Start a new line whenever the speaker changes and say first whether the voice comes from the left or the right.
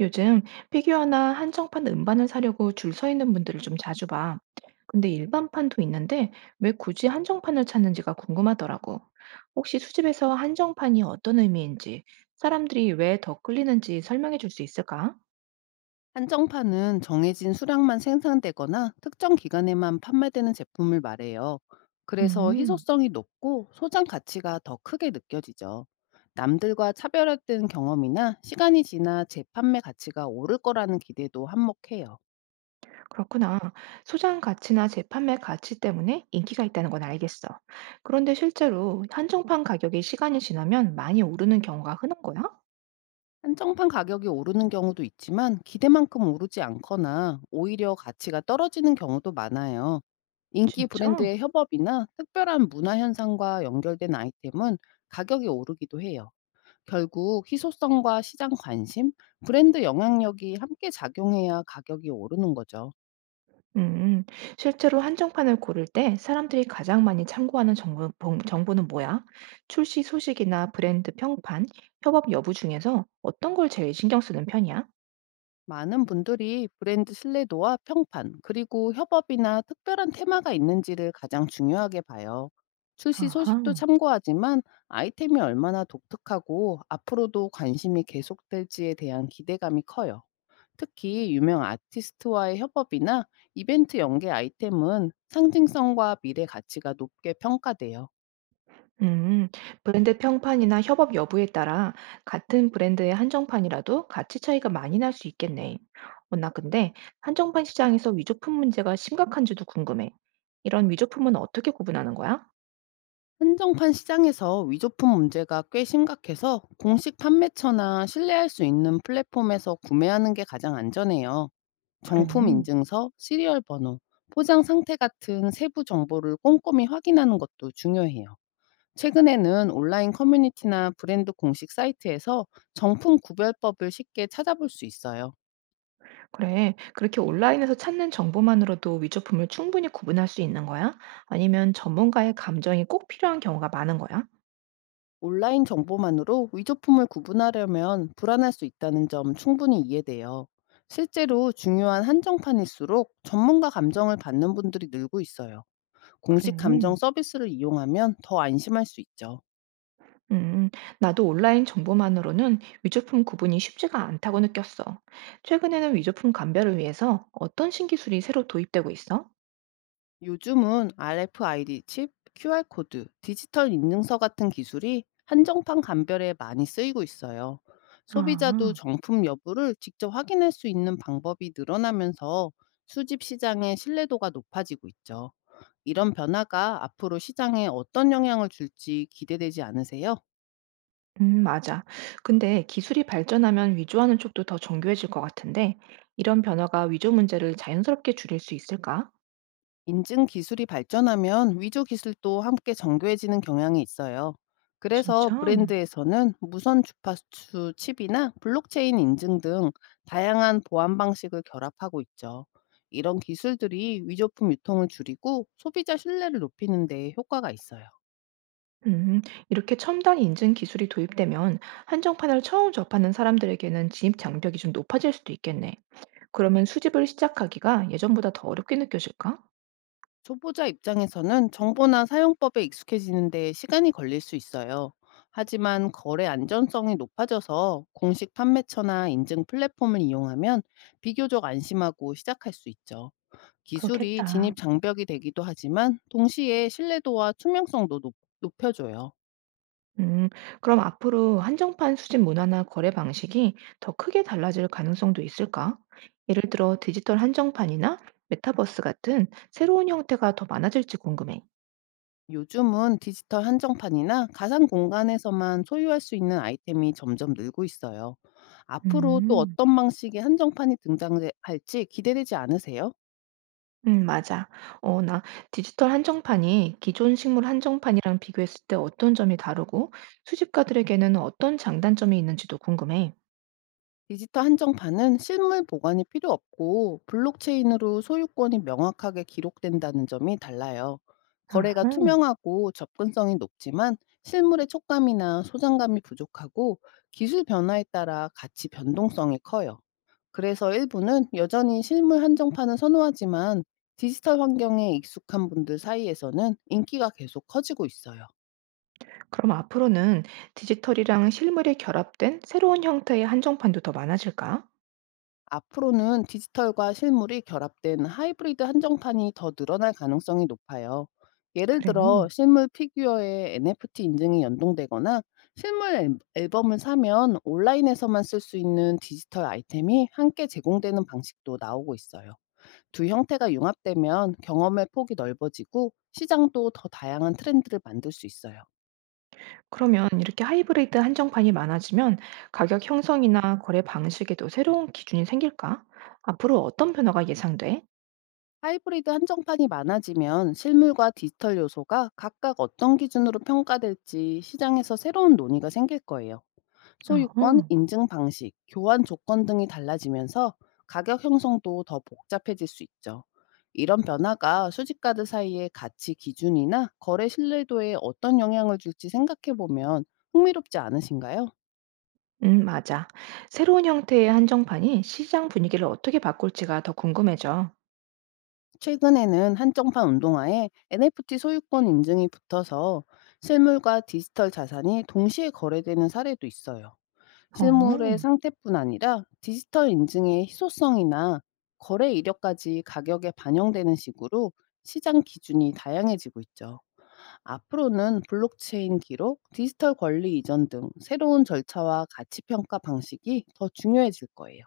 right: 요즘 피규어나 한정판 음반을 사려고 줄 서 있는 분들을 좀 자주 봐. 근데 일반판도 있는데 왜 굳이 한정판을 찾는지가 궁금하더라고. 혹시 수집에서 한정판이 어떤 의미인지, 사람들이 왜 더 끌리는지 설명해 줄 수 있을까?
left: 한정판은 정해진 수량만 생산되거나 특정 기간에만 판매되는 제품을 말해요. 그래서
right: 음,
left: 희소성이 높고 소장 가치가 더 크게 느껴지죠. 남들과 차별화된 경험이나 시간이 지나 재판매 가치가 오를 거라는 기대도 한몫해요.
right: 그렇구나. 소장 가치나 재판매 가치 때문에 인기가 있다는 건 알겠어. 그런데 실제로 한정판 가격이 시간이 지나면 많이 오르는 경우가 흔한 거야?
left: 한정판 가격이 오르는 경우도 있지만 기대만큼 오르지 않거나 오히려 가치가 떨어지는 경우도 많아요. 인기
right: 진짜?
left: 브랜드의 협업이나 특별한 문화 현상과 연결된 아이템은 가격이 오르기도 해요. 결국 희소성과 시장 관심, 브랜드 영향력이 함께 작용해야 가격이 오르는 거죠.
right: 음, 실제로 한정판을 고를 때 사람들이 가장 많이 참고하는 정보, 정보는 뭐야? 출시 소식이나 브랜드 평판, 협업 여부 중에서 어떤 걸 제일 신경 쓰는 편이야?
left: 많은 분들이 브랜드 신뢰도와 평판, 그리고 협업이나 특별한 테마가 있는지를 가장 중요하게 봐요. 출시
right: 아하.
left: 소식도 참고하지만 아이템이 얼마나 독특하고 앞으로도 관심이 계속될지에 대한 기대감이 커요. 특히 유명 아티스트와의 협업이나 이벤트 연계 아이템은 상징성과 미래 가치가 높게 평가돼요.
right: 음, 브랜드 평판이나 협업 여부에 따라 같은 브랜드의 한정판이라도 가치 차이가 많이 날 수 있겠네. 어, 나 근데 한정판 시장에서 위조품 문제가 심각한지도 궁금해. 이런 위조품은 어떻게 구분하는 거야?
left: 한정판 시장에서 위조품 문제가 꽤 심각해서 공식 판매처나 신뢰할 수 있는 플랫폼에서 구매하는 게 가장 안전해요.
right: 그래.
left: 정품 인증서, 시리얼 번호, 포장 상태 같은 세부 정보를 꼼꼼히 확인하는 것도 중요해요. 최근에는 온라인 커뮤니티나 브랜드 공식 사이트에서 정품 구별법을 쉽게 찾아볼 수 있어요.
right: 그래, 그렇게 온라인에서 찾는 정보만으로도 위조품을 충분히 구분할 수 있는 거야? 아니면 전문가의 감정이 꼭 필요한 경우가 많은 거야?
left: 온라인 정보만으로 위조품을 구분하려면 불안할 수 있다는 점 충분히 이해돼요. 실제로 중요한 한정판일수록 전문가 감정을 받는 분들이 늘고 있어요.
right: 그래.
left: 공식 감정 서비스를 이용하면 더 안심할 수 있죠.
right: 음, 나도 온라인 정보만으로는 위조품 구분이 쉽지가 않다고 느꼈어. 최근에는 위조품 감별을 위해서 어떤 신기술이 새로 도입되고 있어?
left: 요즘은 RFID 칩, QR코드, 디지털 인증서 같은 기술이 한정판 감별에 많이 쓰이고 있어요. 소비자도
right: 아,
left: 정품 여부를 직접 확인할 수 있는 방법이 늘어나면서 수집 시장의 신뢰도가 높아지고 있죠. 이런 변화가 앞으로 시장에 어떤 영향을 줄지 기대되지 않으세요?
right: 맞아. 근데 기술이 발전하면 위조하는 쪽도 더 정교해질 것 같은데, 이런 변화가 위조 문제를 자연스럽게 줄일 수 있을까?
left: 인증 기술이 발전하면 위조 기술도 함께 정교해지는 경향이 있어요. 그래서
right: 진짜?
left: 브랜드에서는 무선 주파수 칩이나 블록체인 인증 등 다양한 보안 방식을 결합하고 있죠. 이런 기술들이 위조품 유통을 줄이고 소비자 신뢰를 높이는 데 효과가 있어요.
right: 음, 이렇게 첨단 인증 기술이 도입되면 한정판을 처음 접하는 사람들에게는 진입 장벽이 좀 높아질 수도 있겠네. 그러면 수집을 시작하기가 예전보다 더 어렵게 느껴질까?
left: 초보자 입장에서는 정보나 사용법에 익숙해지는 데 시간이 걸릴 수 있어요. 하지만 거래 안전성이 높아져서 공식 판매처나 인증 플랫폼을 이용하면 비교적 안심하고 시작할 수 있죠. 기술이 진입
right: 그렇겠다.
left: 장벽이 되기도 하지만 동시에 신뢰도와 투명성도 높여줘요.
right: 음, 그럼 앞으로 한정판 수집 문화나 거래 방식이 더 크게 달라질 가능성도 있을까? 예를 들어 디지털 한정판이나 메타버스 같은 새로운 형태가 더 많아질지 궁금해.
left: 요즘은 디지털 한정판이나 가상 공간에서만 소유할 수 있는 아이템이 점점 늘고 있어요. 앞으로 또
right: 음.
left: 어떤 방식의 한정판이 등장할지 기대되지 않으세요?
right: 음, 맞아. 어, 나 디지털 한정판이 기존 식물 한정판이랑 비교했을 때 어떤 점이 다르고 수집가들에게는 어떤 장단점이 있는지도 궁금해.
left: 디지털 한정판은 실물 보관이 필요 없고 블록체인으로 소유권이 명확하게 기록된다는 점이 달라요. 거래가
right: 아하.
left: 투명하고 접근성이 높지만 실물의 촉감이나 소장감이 부족하고 기술 변화에 따라 가치 변동성이 커요. 그래서 일부는 여전히 실물 한정판을 선호하지만 디지털 환경에 익숙한 분들 사이에서는 인기가 계속 커지고 있어요.
right: 그럼 앞으로는 디지털이랑 실물이 결합된 새로운 형태의 한정판도 더 많아질까?
left: 앞으로는 디지털과 실물이 결합된 하이브리드 한정판이 더 늘어날 가능성이 높아요. 예를
right: 그래.
left: 들어 실물 피규어에 NFT 인증이 연동되거나 앨범을 사면 온라인에서만 쓸 수 있는 디지털 아이템이 함께 제공되는 방식도 나오고 있어요. 두 형태가 융합되면 경험의 폭이 넓어지고 시장도 더 다양한 트렌드를 만들 수 있어요.
right: 그러면 이렇게 하이브리드 한정판이 많아지면 가격 형성이나 거래 방식에도 새로운 기준이 생길까? 앞으로 어떤 변화가 예상돼?
left: 하이브리드 한정판이 많아지면 실물과 디지털 요소가 각각 어떤 기준으로 평가될지 시장에서 새로운 논의가 생길 거예요. 소유권,
right: 아,
left: 인증 방식, 교환 조건 등이 달라지면서 가격 형성도 더 복잡해질 수 있죠. 이런 변화가 수집가들 사이의 가치 기준이나 거래 신뢰도에 어떤 영향을 줄지 생각해 보면 흥미롭지 않으신가요?
right: 맞아. 새로운 형태의 한정판이 시장 분위기를 어떻게 바꿀지가 더 궁금해져.
left: 최근에는 한정판 운동화에 NFT 소유권 인증이 붙어서 실물과 디지털 자산이 동시에 거래되는 사례도 있어요.
right: 어,
left: 실물의 상태뿐 아니라 디지털 인증의 희소성이나 거래 이력까지 가격에 반영되는 식으로 시장 기준이 다양해지고 있죠. 앞으로는 블록체인 기록, 디지털 권리 이전 등 새로운 절차와 가치 평가 방식이 더 중요해질 거예요.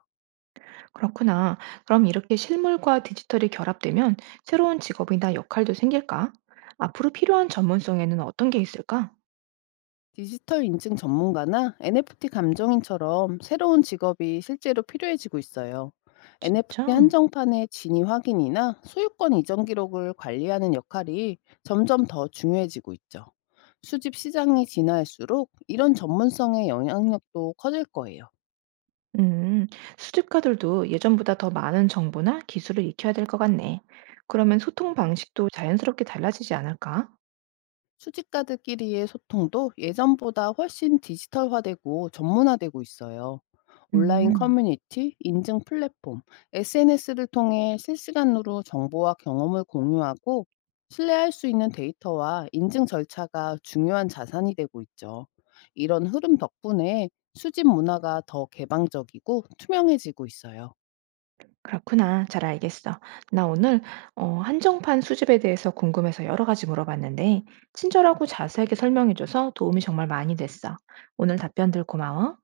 right: 그렇구나. 그럼 이렇게 실물과 디지털이 결합되면 새로운 직업이나 역할도 생길까? 앞으로 필요한 전문성에는 어떤 게 있을까?
left: 디지털 인증 전문가나 NFT 감정인처럼 새로운 직업이 실제로 필요해지고 있어요. NFT
right: 진짜?
left: 한정판의 진위 확인이나 소유권 이전 기록을 관리하는 역할이 점점 더 중요해지고 있죠. 수집 시장이 진화할수록 이런 전문성의 영향력도 커질 거예요.
right: 음, 수집가들도 예전보다 더 많은 정보나 기술을 익혀야 될 것 같네. 그러면 소통 방식도 자연스럽게 달라지지 않을까?
left: 수집가들끼리의 소통도 예전보다 훨씬 디지털화되고 전문화되고 있어요. 온라인
right: 음.
left: 커뮤니티, 인증 플랫폼, SNS를 통해 실시간으로 정보와 경험을 공유하고 신뢰할 수 있는 데이터와 인증 절차가 중요한 자산이 되고 있죠. 이런 흐름 덕분에 수집 문화가 더 개방적이고 투명해지고 있어요.
right: 그렇구나. 잘 알겠어. 나 오늘 어, 한정판 수집에 대해서 궁금해서 여러 가지 물어봤는데, 친절하고 자세하게 설명해줘서 도움이 정말 많이 됐어. 오늘 답변들 고마워.